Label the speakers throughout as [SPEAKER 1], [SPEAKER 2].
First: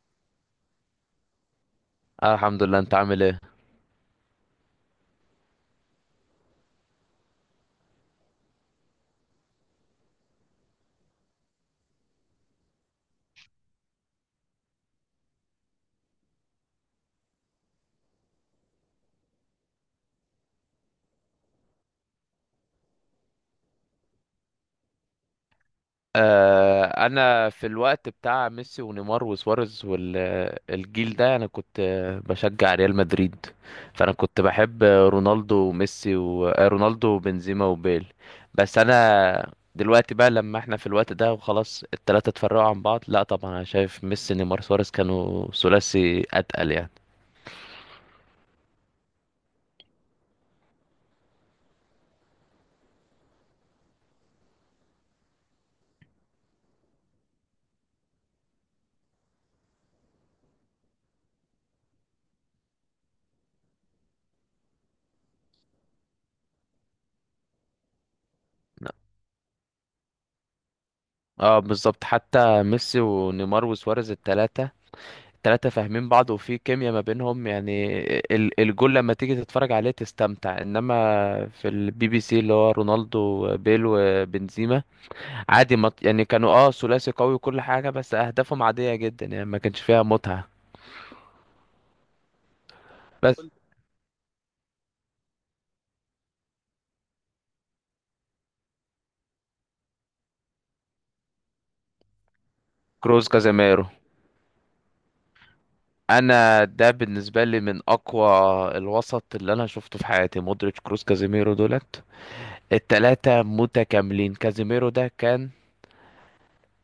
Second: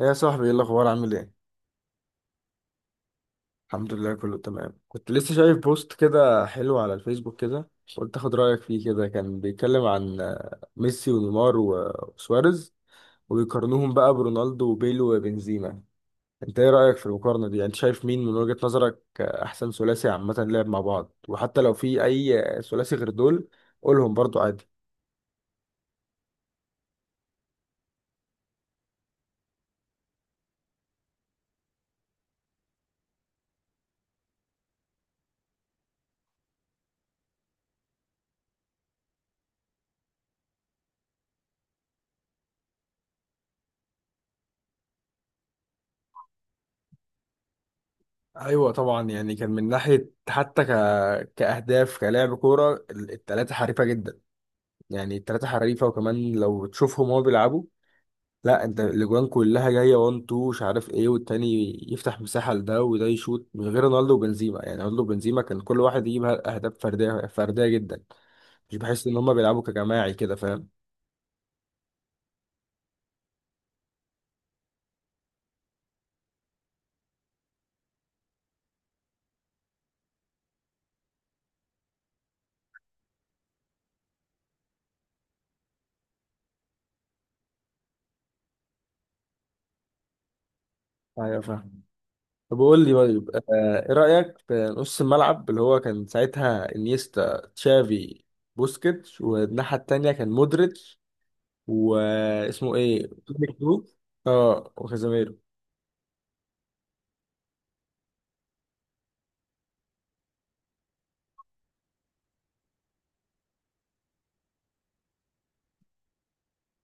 [SPEAKER 1] ايه يا صاحبي، ايه الاخبار؟ عامل ايه؟
[SPEAKER 2] آه، الحمد لله، انت عامل ايه؟
[SPEAKER 1] الحمد لله كله تمام. كنت لسه شايف بوست كده حلو على الفيسبوك كده، قلت اخد رايك فيه كده. كان بيتكلم عن ميسي ونيمار و- وسواريز وبيقارنوهم بقى برونالدو وبيل وبنزيما. انت ايه رايك في المقارنه دي؟ يعني انت شايف مين من وجهة نظرك احسن ثلاثي عامه لعب مع بعض؟ وحتى لو في اي ثلاثي غير دول قولهم برضو عادي.
[SPEAKER 2] انا في الوقت بتاع ميسي ونيمار وسواريز والجيل ده، انا كنت بشجع ريال مدريد. فانا كنت بحب رونالدو وميسي و... آه، رونالدو وبنزيما وبيل. بس انا دلوقتي بقى، لما احنا في الوقت ده وخلاص التلاتة اتفرقوا عن بعض، لا طبعا انا شايف ميسي نيمار سواريز كانوا ثلاثي اتقل يعني.
[SPEAKER 1] ايوه طبعا، يعني كان من ناحيه حتى كاهداف، كلاعب كوره الثلاثه حريفه جدا. يعني التلاتة حريفة، وكمان لو تشوفهم وهو بيلعبوا، لا انت الاجوان كلها جايه 1 2 مش عارف ايه والتاني يفتح مساحه لده وده يشوط. من غير رونالدو وبنزيما، يعني رونالدو وبنزيما كان كل واحد يجيب اهداف فرديه، فرديه جدا، مش بحس ان هما بيلعبوا كجماعي كده، فاهم؟
[SPEAKER 2] اه، بالظبط، حتى ميسي ونيمار وسواريز التلاتة تلاتة فاهمين بعض وفي كيمياء ما بينهم، يعني الجول لما تيجي تتفرج عليه تستمتع. انما في البي بي سي، اللي هو رونالدو بيل وبنزيما، عادي، ما يعني كانوا ثلاثي قوي وكل حاجة، بس اهدافهم عادية جدا يعني، ما كانش فيها متعة.
[SPEAKER 1] ايوه فاهم. طب قول لي، طيب
[SPEAKER 2] بس
[SPEAKER 1] ايه رايك في نص الملعب اللي هو كان ساعتها انيستا، تشافي، بوسكيتش؟ والناحيه التانيه كان مودريتش واسمه ايه؟
[SPEAKER 2] كروز
[SPEAKER 1] توني
[SPEAKER 2] كازاميرو،
[SPEAKER 1] كروس. اه، وكازاميرو.
[SPEAKER 2] انا ده بالنسبة لي من اقوى الوسط اللي انا شفته في حياتي. مودريتش كروز كازاميرو دولت التلاتة متكاملين. كازيميرو ده كان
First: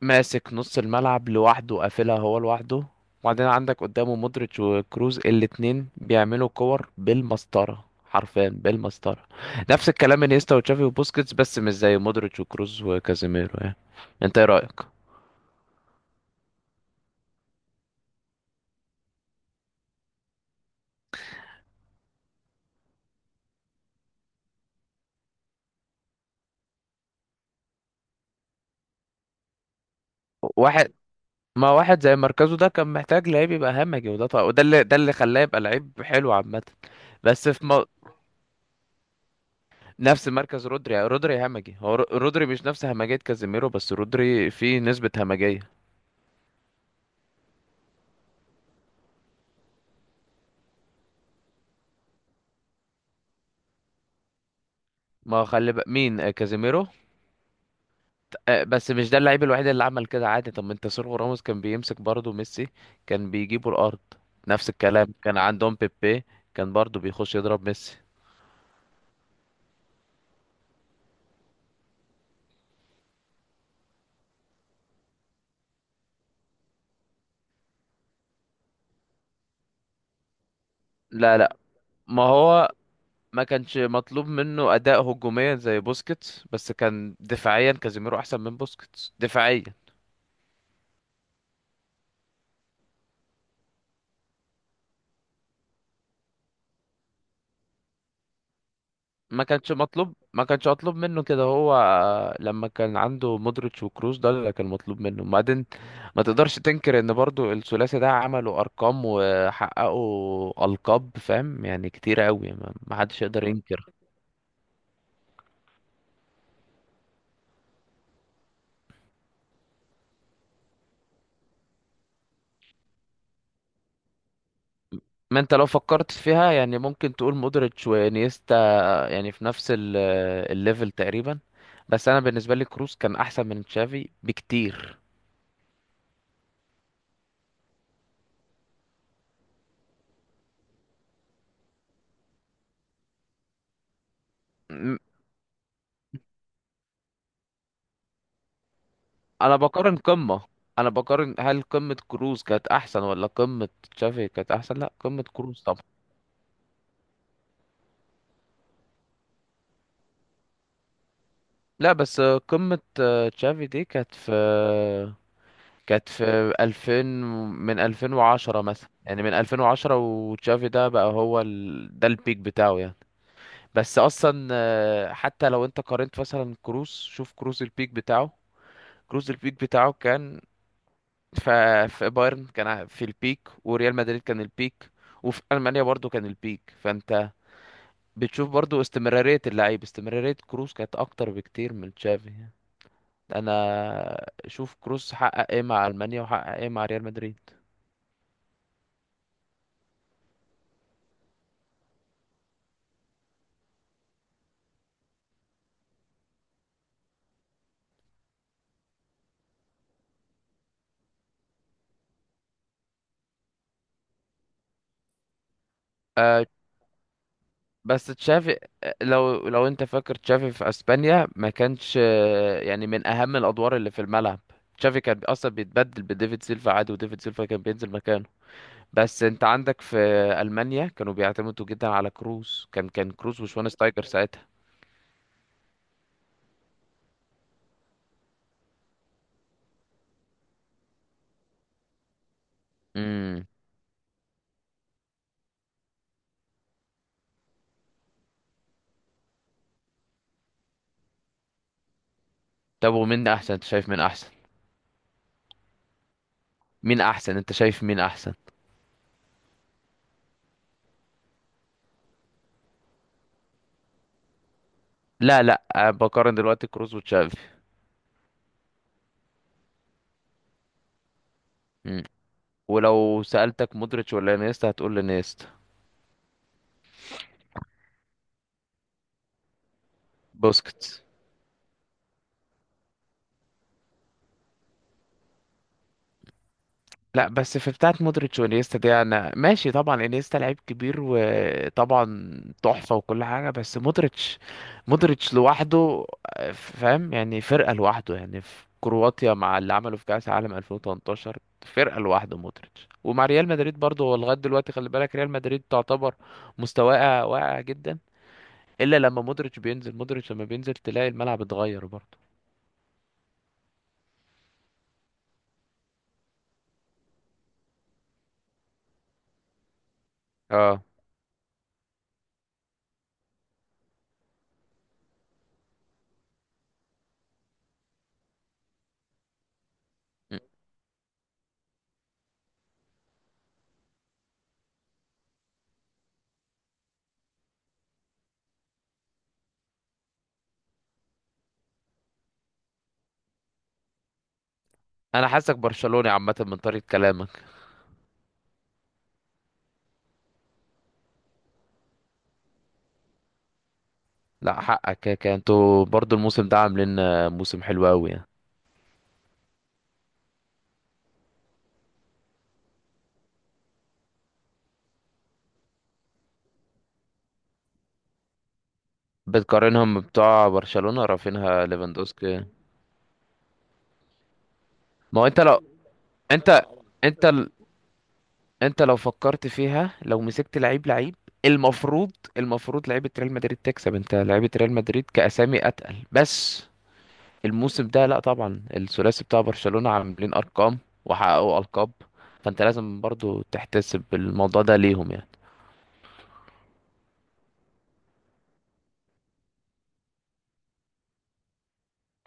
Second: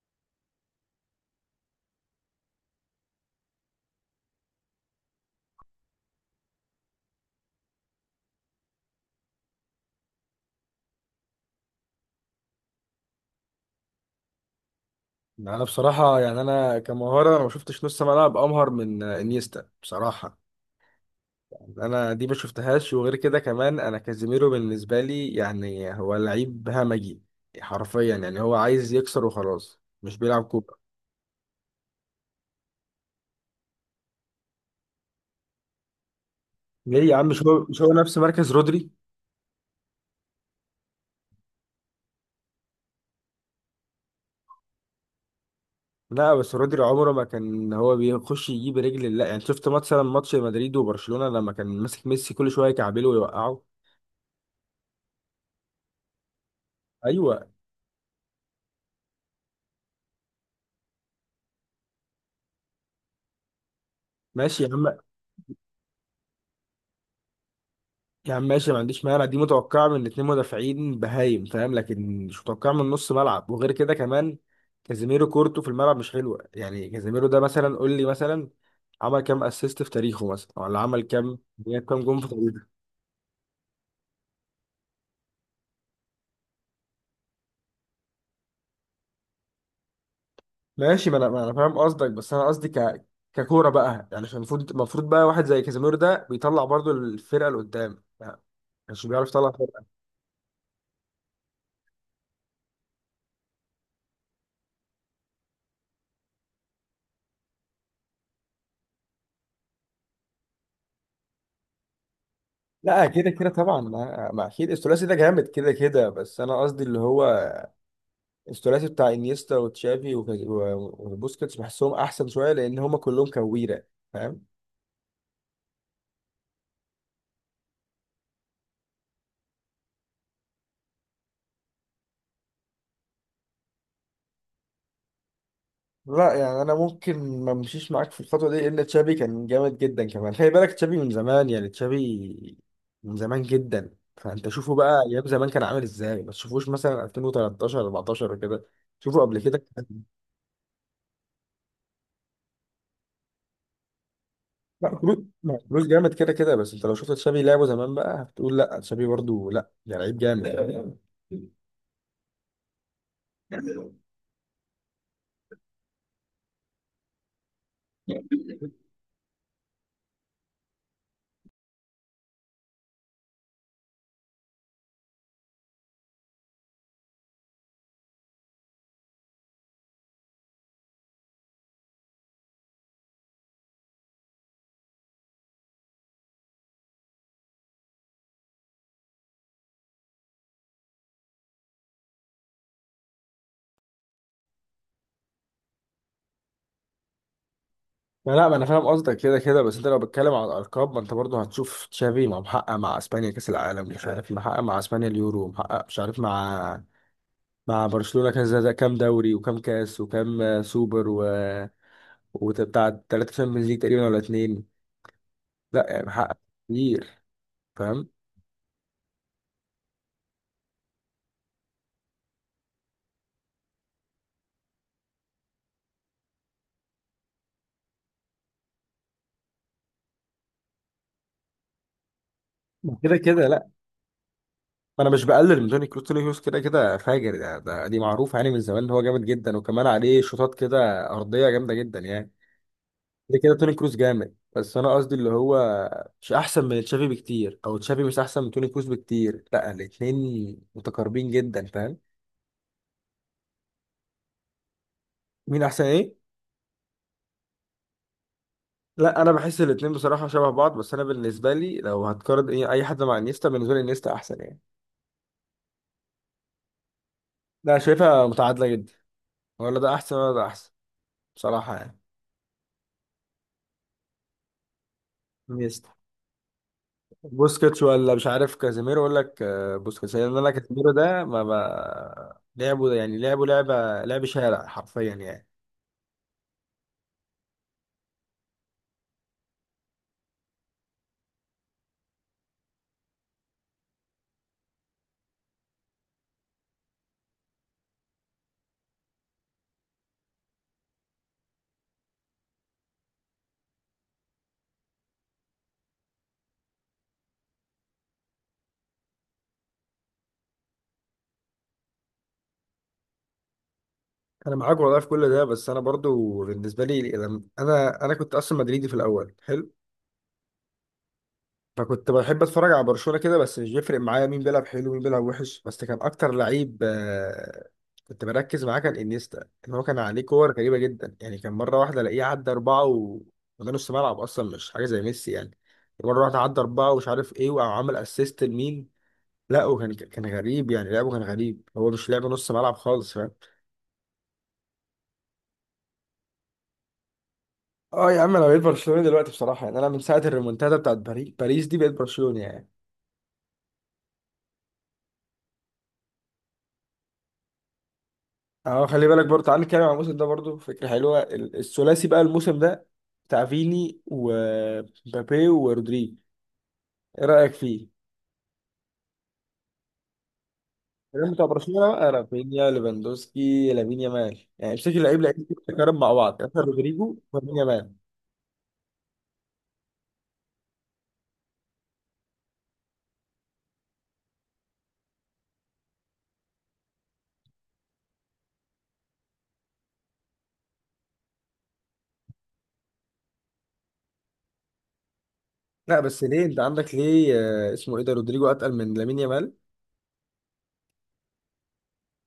[SPEAKER 2] ماسك نص الملعب لوحده وقافلها هو لوحده، وبعدين عندك قدامه مودريتش وكروز الاتنين بيعملوا كور بالمسطرة، حرفيا بالمسطرة. نفس الكلام انيستا وتشافي وبوسكيتس، بس مش زي مودريتش وكروز وكازيميرو يعني. انت ايه رأيك؟
[SPEAKER 1] انا بصراحه يعني، انا كمهاره، انا ما شفتش نص ملعب امهر من انيستا بصراحه. يعني انا دي ما شفتهاش. وغير كده كمان، انا كازيميرو بالنسبه لي يعني هو لعيب همجي حرفيا. يعني هو عايز يكسر وخلاص، مش بيلعب كوره.
[SPEAKER 2] واحد، ما واحد زي مركزه ده كان محتاج لعيب يبقى همجي، وده طبعا وده اللي ده اللي خلاه يبقى لعيب حلو عامة.
[SPEAKER 1] ليه يا عم؟ مش
[SPEAKER 2] بس في
[SPEAKER 1] هو مش
[SPEAKER 2] مو...
[SPEAKER 1] هو نفس مركز رودري؟
[SPEAKER 2] نفس مركز رودري، يعني رودري همجي، هو رودري مش نفس همجية كازيميرو، بس رودري فيه نسبة همجية.
[SPEAKER 1] لا، بس رودري عمره ما كان هو بيخش يجيب رجل، لا. يعني شفت مثلا ماتش مدريد وبرشلونه لما كان ماسك ميسي، كل شويه يكعبله ويوقعه.
[SPEAKER 2] ما هو خلي بقى مين، كازيميرو.
[SPEAKER 1] ايوه
[SPEAKER 2] بس مش ده اللعيب الوحيد اللي عمل كده، عادي. طب ما انت سيرخيو راموس كان بيمسك برضه ميسي، كان بيجيبوا الارض.
[SPEAKER 1] ماشي يا
[SPEAKER 2] نفس
[SPEAKER 1] عم.
[SPEAKER 2] الكلام كان عندهم بيبي، كان برضه بيخش يضرب ميسي.
[SPEAKER 1] يا عم ماشي، ما عنديش مانع، دي متوقعة من الاتنين مدافعين بهايم، فاهم؟ لكن مش متوقعة من نص ملعب. وغير كده كمان، كازيميرو كورته في الملعب مش حلوة، يعني كازيميرو ده مثلا قول لي مثلا عمل كام اسيست في تاريخه، مثلا؟ ولا عمل كام،
[SPEAKER 2] لا لا.
[SPEAKER 1] جاب كام جون
[SPEAKER 2] ما
[SPEAKER 1] في تاريخه؟
[SPEAKER 2] هو ما كانش مطلوب منه اداء هجوميا زي بوسكيتس، بس كان دفاعيا كازيميرو احسن من بوسكيتس دفاعيا.
[SPEAKER 1] ماشي، ما انا فاهم قصدك، بس انا قصدي ك ككورة بقى. يعني عشان المفروض، المفروض بقى واحد زي كازيميرو ده بيطلع برضو الفرقة اللي قدام، ما كانش بيعرف
[SPEAKER 2] ما
[SPEAKER 1] يطلع
[SPEAKER 2] كانش
[SPEAKER 1] فرقة.
[SPEAKER 2] مطلوب، ما كانش مطلوب منه كده. هو لما كان عنده مودريتش وكروس ده اللي كان مطلوب منه. وبعدين ما تقدرش تنكر ان برضو الثلاثي ده عملوا ارقام وحققوا القاب، فاهم، يعني كتير قوي، ما
[SPEAKER 1] لا
[SPEAKER 2] حدش
[SPEAKER 1] كده
[SPEAKER 2] يقدر
[SPEAKER 1] كده طبعا،
[SPEAKER 2] ينكر.
[SPEAKER 1] ما اكيد الثلاثي ده جامد كده كده، بس انا قصدي اللي هو الثلاثي بتاع انيستا وتشافي وك- و- وبوسكيتس بحسهم احسن شويه، لان هما كلهم كويره، فاهم؟
[SPEAKER 2] ما انت لو فكرت فيها يعني ممكن تقول مودريتش وانيستا يعني في نفس الليفل تقريبا، بس انا بالنسبه لي كروس كان احسن من تشافي بكتير.
[SPEAKER 1] لا يعني انا ممكن ما امشيش معاك في الخطوه دي، لان تشافي كان جامد جدا. كمان خلي بالك تشافي من زمان، يعني تشافي من زمان جدا. فانت شوفه بقى ايام زمان كان عامل ازاي، ما تشوفوش مثلا 2013 14 كده، شوفوا قبل
[SPEAKER 2] انا
[SPEAKER 1] كده.
[SPEAKER 2] بقارن قمة، انا بقارن هل قمة كروز كانت احسن ولا قمة تشافي كانت احسن؟
[SPEAKER 1] لا
[SPEAKER 2] لا،
[SPEAKER 1] كروس،
[SPEAKER 2] قمة
[SPEAKER 1] لا،
[SPEAKER 2] كروز طبعا.
[SPEAKER 1] كروس جامد كده كده، بس انت لو شفت تشافي لعبه زمان بقى هتقول لا تشافي برضو، لا ده لعيب جامد.
[SPEAKER 2] لا، بس قمة تشافي دي كانت في كانت في 2000، من 2010 مثلا يعني، من 2010 وتشافي ده بقى هو ال... ده البيك بتاعه يعني. بس اصلا حتى لو انت قارنت مثلا كروز، شوف كروز البيك بتاعه، كروز البيك بتاعه كان ف- في بايرن كان في البيك، وريال مدريد كان البيك، وفي ألمانيا برضو كان البيك. فانت بتشوف برضو استمرارية اللعيب، استمرارية كروس كانت أكتر بكتير من تشافي يعني. أنا شوف كروس حقق إيه مع ألمانيا وحقق إيه مع ريال مدريد.
[SPEAKER 1] ما انا فاهم قصدك كده كده، بس انت لو بتتكلم على الارقام، ما انت برضه هتشوف تشافي ما محقق مع اسبانيا كاس العالم، مش عارف محقق مع اسبانيا اليورو، محقق مش عارف مع مع برشلونه كذا، ده كام دوري وكام كاس وكام سوبر، و وبتاع ثلاثه تشامبيونز ليج تقريبا ولا اتنين؟ لا يعني محقق
[SPEAKER 2] أه.
[SPEAKER 1] كتير،
[SPEAKER 2] بس
[SPEAKER 1] فاهم؟
[SPEAKER 2] تشافي، لو لو أنت فاكر تشافي في أسبانيا ما كانش يعني من أهم الأدوار اللي في الملعب. تشافي كان أصلا بيتبدل بديفيد سيلفا عادي، وديفيد سيلفا كان بينزل مكانه. بس أنت عندك في ألمانيا كانوا بيعتمدوا جدا على كروس، كان
[SPEAKER 1] كده
[SPEAKER 2] كروس
[SPEAKER 1] كده لا،
[SPEAKER 2] وشوانشتايجر ساعتها.
[SPEAKER 1] انا مش بقلل من توني كروس، توني كروس كده كده فاجر. ده دي معروف يعني من زمان ان هو جامد جدا، وكمان عليه شوطات كده ارضيه جامده جدا يعني. ده
[SPEAKER 2] امم
[SPEAKER 1] كده توني كروس جامد، بس انا قصدي اللي هو مش احسن من تشافي بكتير، او تشافي مش احسن من توني كروس بكتير، لا الاتنين متقاربين جدا، فاهم؟
[SPEAKER 2] طب ومين أحسن، أنت شايف مين أحسن؟
[SPEAKER 1] مين احسن ايه؟
[SPEAKER 2] مين احسن، انت شايف مين احسن؟
[SPEAKER 1] لا انا بحس الاتنين بصراحه شبه بعض. بس انا بالنسبه لي لو هتقارن ايه اي حد مع انيستا، بالنسبه لي انيستا احسن يعني.
[SPEAKER 2] لا لا، بقارن دلوقتي كروس وتشافي.
[SPEAKER 1] لا شايفها متعادله جدا، ولا ده احسن ولا ده احسن، بصراحه يعني.
[SPEAKER 2] مم. ولو سألتك مودريتش ولا انيستا هتقول لي انيستا.
[SPEAKER 1] انيستا. بوسكيتس ولا مش عارف كازيميرو؟ اقول لك بوسكيتس، لان انا كازيميرو
[SPEAKER 2] بوسكيتس.
[SPEAKER 1] ده ما لعبه يعني، لعبه لعب شارع حرفيا يعني.
[SPEAKER 2] لا بس في بتاعه مودريتش وانيستا دي انا ماشي، طبعا انيستا لعيب كبير وطبعا تحفة وكل حاجة، بس مودريتش، مودريتش لوحده، فاهم يعني فرقة لوحده، يعني في كرواتيا مع اللي عمله في كأس عالم 2018 فرقة لوحده مودريتش، ومع ريال مدريد برضه هو لغاية دلوقتي، خلي بالك ريال مدريد تعتبر مستواه واقع جدا الا لما مودريتش بينزل، مودريتش لما بينزل تلاقي الملعب اتغير برضه.
[SPEAKER 1] انا معاك والله في كل ده، بس انا برضو بالنسبه لي لما انا كنت اصلا مدريدي في الاول حلو،
[SPEAKER 2] اه.
[SPEAKER 1] فكنت بحب اتفرج على برشلونه كده، بس مش بيفرق معايا مين بيلعب حلو ومين بيلعب وحش. بس كان اكتر لعيب كنت بركز معاه كان انيستا. ان هو كان عليه
[SPEAKER 2] م.
[SPEAKER 1] كور غريبه جدا يعني، كان مره واحده الاقيه عدى اربعه وده نص ملعب اصلا، مش حاجه زي ميسي يعني. مره واحده عدى اربعه ومش عارف ايه، وعمل اسيست لمين. لا وكان، كان غريب يعني، لعبه كان غريب، هو مش لعب نص ملعب خالص.
[SPEAKER 2] انا حاسك برشلوني عامه من طريقه كلامك.
[SPEAKER 1] اه يا عم، انا بقيت برشلوني دلوقتي بصراحه. يعني انا من ساعه الريمونتادا بتاعت باريس، باريس دي بقيت برشلوني يعني.
[SPEAKER 2] لا، حقك، كده كده انتوا برضه الموسم ده عاملين موسم حلو قوي يعني.
[SPEAKER 1] اه، خلي بالك برضه. تعال نتكلم عن الموسم ده برضه، فكره حلوه. ال- الثلاثي بقى الموسم ده بتاع فيني ومبابي ورودريجو، ايه رايك فيه؟
[SPEAKER 2] بتقارنهم بتوع برشلونه
[SPEAKER 1] الكلام بتاع
[SPEAKER 2] رافينها
[SPEAKER 1] برشلونه بقى
[SPEAKER 2] ليفاندوسكي؟
[SPEAKER 1] رافينيا، ليفاندوسكي، لامين يامال يعني بشكل لعيب
[SPEAKER 2] ما هو
[SPEAKER 1] لعيب
[SPEAKER 2] انت لو
[SPEAKER 1] بتتكرم مع بعض،
[SPEAKER 2] انت
[SPEAKER 1] يعني مثلا رودريجو
[SPEAKER 2] انت ال-
[SPEAKER 1] ولامين يامال.
[SPEAKER 2] انت لو فكرت فيها، لو مسكت لعيب لعيب، المفروض، لعيبه ريال مدريد تكسب. انت لعيبه ريال مدريد كاسامي اتقل، بس الموسم ده لا طبعا الثلاثي بتاع برشلونة عاملين ارقام وحققوا القاب، فانت لازم برضو تحتسب الموضوع ده ليهم يعني.
[SPEAKER 1] لا بس ليه؟ انت عندك ليه اسمه ايه ده، رودريجو، اتقل من لامين يامال؟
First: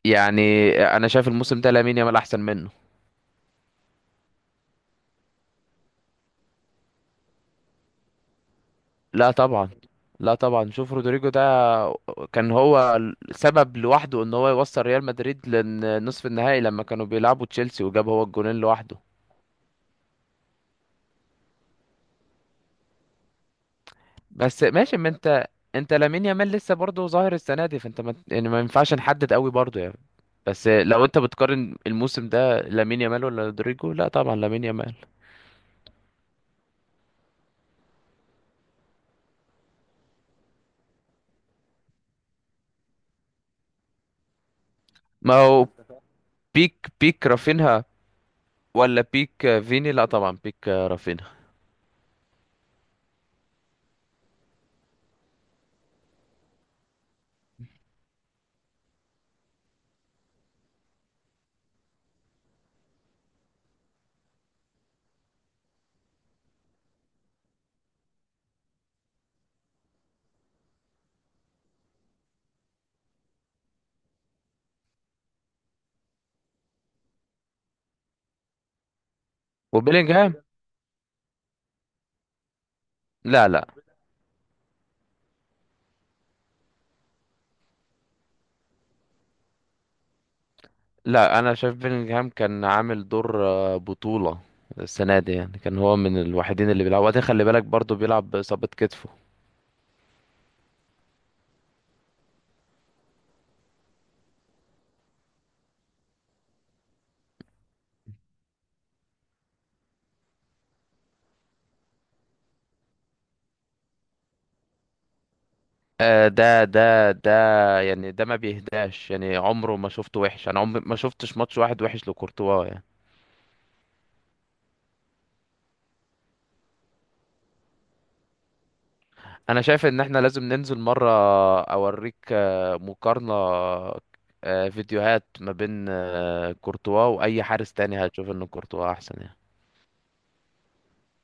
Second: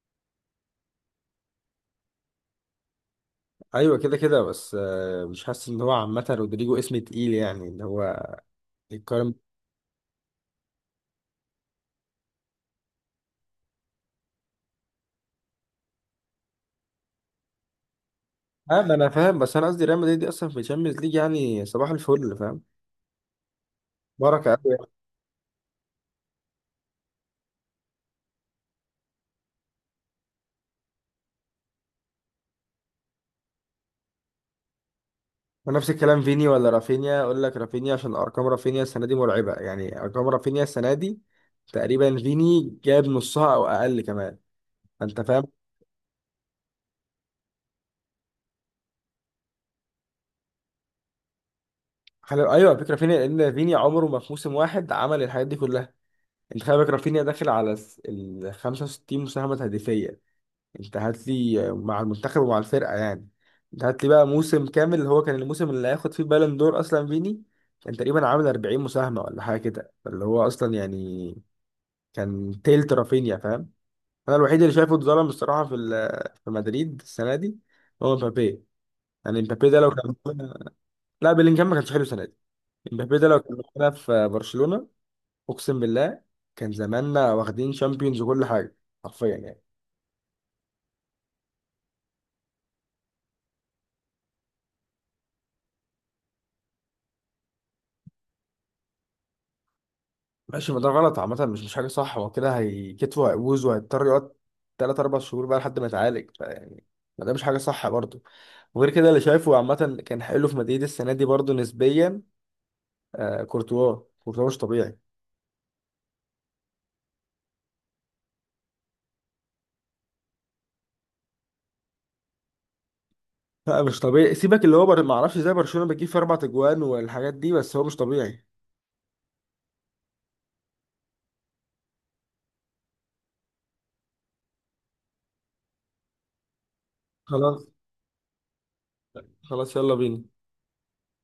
[SPEAKER 2] يعني انا شايف الموسم ده لامين يامال احسن منه.
[SPEAKER 1] ايوه كده كده، بس مش حاسس ان هو عامه رودريجو اسم تقيل يعني اللي هو
[SPEAKER 2] لا
[SPEAKER 1] يتقارن.
[SPEAKER 2] طبعا، لا طبعا. شوف رودريجو ده، كان هو سبب لوحده ان هو يوصل ريال مدريد لنصف النهائي لما كانوا بيلعبوا تشيلسي وجاب هو الجونين
[SPEAKER 1] اه ما
[SPEAKER 2] لوحده.
[SPEAKER 1] انا فاهم، بس انا قصدي ريال مدريد دي اصلا في الشامبيونز ليج يعني صباح الفل، فاهم؟ بركه
[SPEAKER 2] بس
[SPEAKER 1] قوي.
[SPEAKER 2] ماشي، ما انت لامين يامال لسه برضه ظاهر السنه دي، فانت ما يعني ما ينفعش نحدد قوي برضه يعني. بس لو انت بتقارن الموسم ده لامين يامال ولا رودريجو، لا طبعا لامين يامال.
[SPEAKER 1] ونفس الكلام فيني ولا رافينيا؟ اقول لك رافينيا، عشان ارقام رافينيا السنه دي مرعبه. يعني ارقام رافينيا السنه دي تقريبا فيني جاب نصها او اقل كمان، انت
[SPEAKER 2] ما
[SPEAKER 1] فاهم؟
[SPEAKER 2] هو بيك رافينها ولا بيك فيني؟ لا طبعا بيك رافينها.
[SPEAKER 1] حلو ايوه، على فكره رافينيا، لان فيني عمره ما في موسم واحد عمل الحاجات دي كلها. انت خلي بالك رافينيا داخل على ال 65 مساهمه هدفيه، انت هات لي مع المنتخب ومع الفرقه يعني. انت هات لي بقى موسم كامل اللي هو كان الموسم اللي هياخد فيه بالون دور اصلا فيني، كان تقريبا عامل 40 مساهمه ولا حاجه كده، اللي هو اصلا يعني كان تيلت رافينيا، فاهم؟ انا الوحيد اللي شايفه اتظلم الصراحه في في مدريد السنه دي هو مبابي. يعني مبابي ده لو كان،
[SPEAKER 2] وبيلينغهام.
[SPEAKER 1] لا بيلينجهام ما كانش حلو السنه دي. مبابي ده لو
[SPEAKER 2] لا
[SPEAKER 1] كان
[SPEAKER 2] لا
[SPEAKER 1] معانا في برشلونه، اقسم بالله كان زماننا واخدين شامبيونز وكل حاجه، حرفيا يعني.
[SPEAKER 2] لا، انا شايف بيلينغهام كان عامل دور بطولة السنة دي، يعني كان هو من الوحيدين اللي بيلعب، وبعدين خلي بالك برضه بيلعب بإصابة كتفه.
[SPEAKER 1] ماشي، ما ده غلط عامة، مش حاجة صح. هو كده كتفه هيبوظ وهيضطر يقعد تلات أربع شهور بقى لحد ما يتعالج، فيعني ما ده مش حاجة صح برضه. وغير كده اللي شايفه عامة كان حلو في مدريد السنة دي برضه نسبيا، آه كورتوا. كورتوا مش طبيعي،
[SPEAKER 2] آه، ده يعني ده ما بيهداش يعني، عمره ما شفته وحش، انا عمري ما شفتش ماتش واحد وحش لكورتوا يعني.
[SPEAKER 1] لا مش طبيعي. سيبك اللي هو ما اعرفش ازاي برشلونة بتجيب فيه أربع أجوان والحاجات دي، بس هو مش طبيعي.
[SPEAKER 2] انا شايف ان احنا لازم ننزل مرة اوريك مقارنة فيديوهات ما بين كورتوا واي
[SPEAKER 1] خلاص،
[SPEAKER 2] حارس تاني هتشوف ان كورتوا احسن يعني.
[SPEAKER 1] خلاص يلا بينا.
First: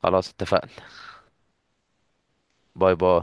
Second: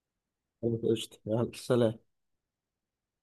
[SPEAKER 2] خلاص اتفقنا.
[SPEAKER 1] خلاص، قشطة، يلا سلام.
[SPEAKER 2] باي باي.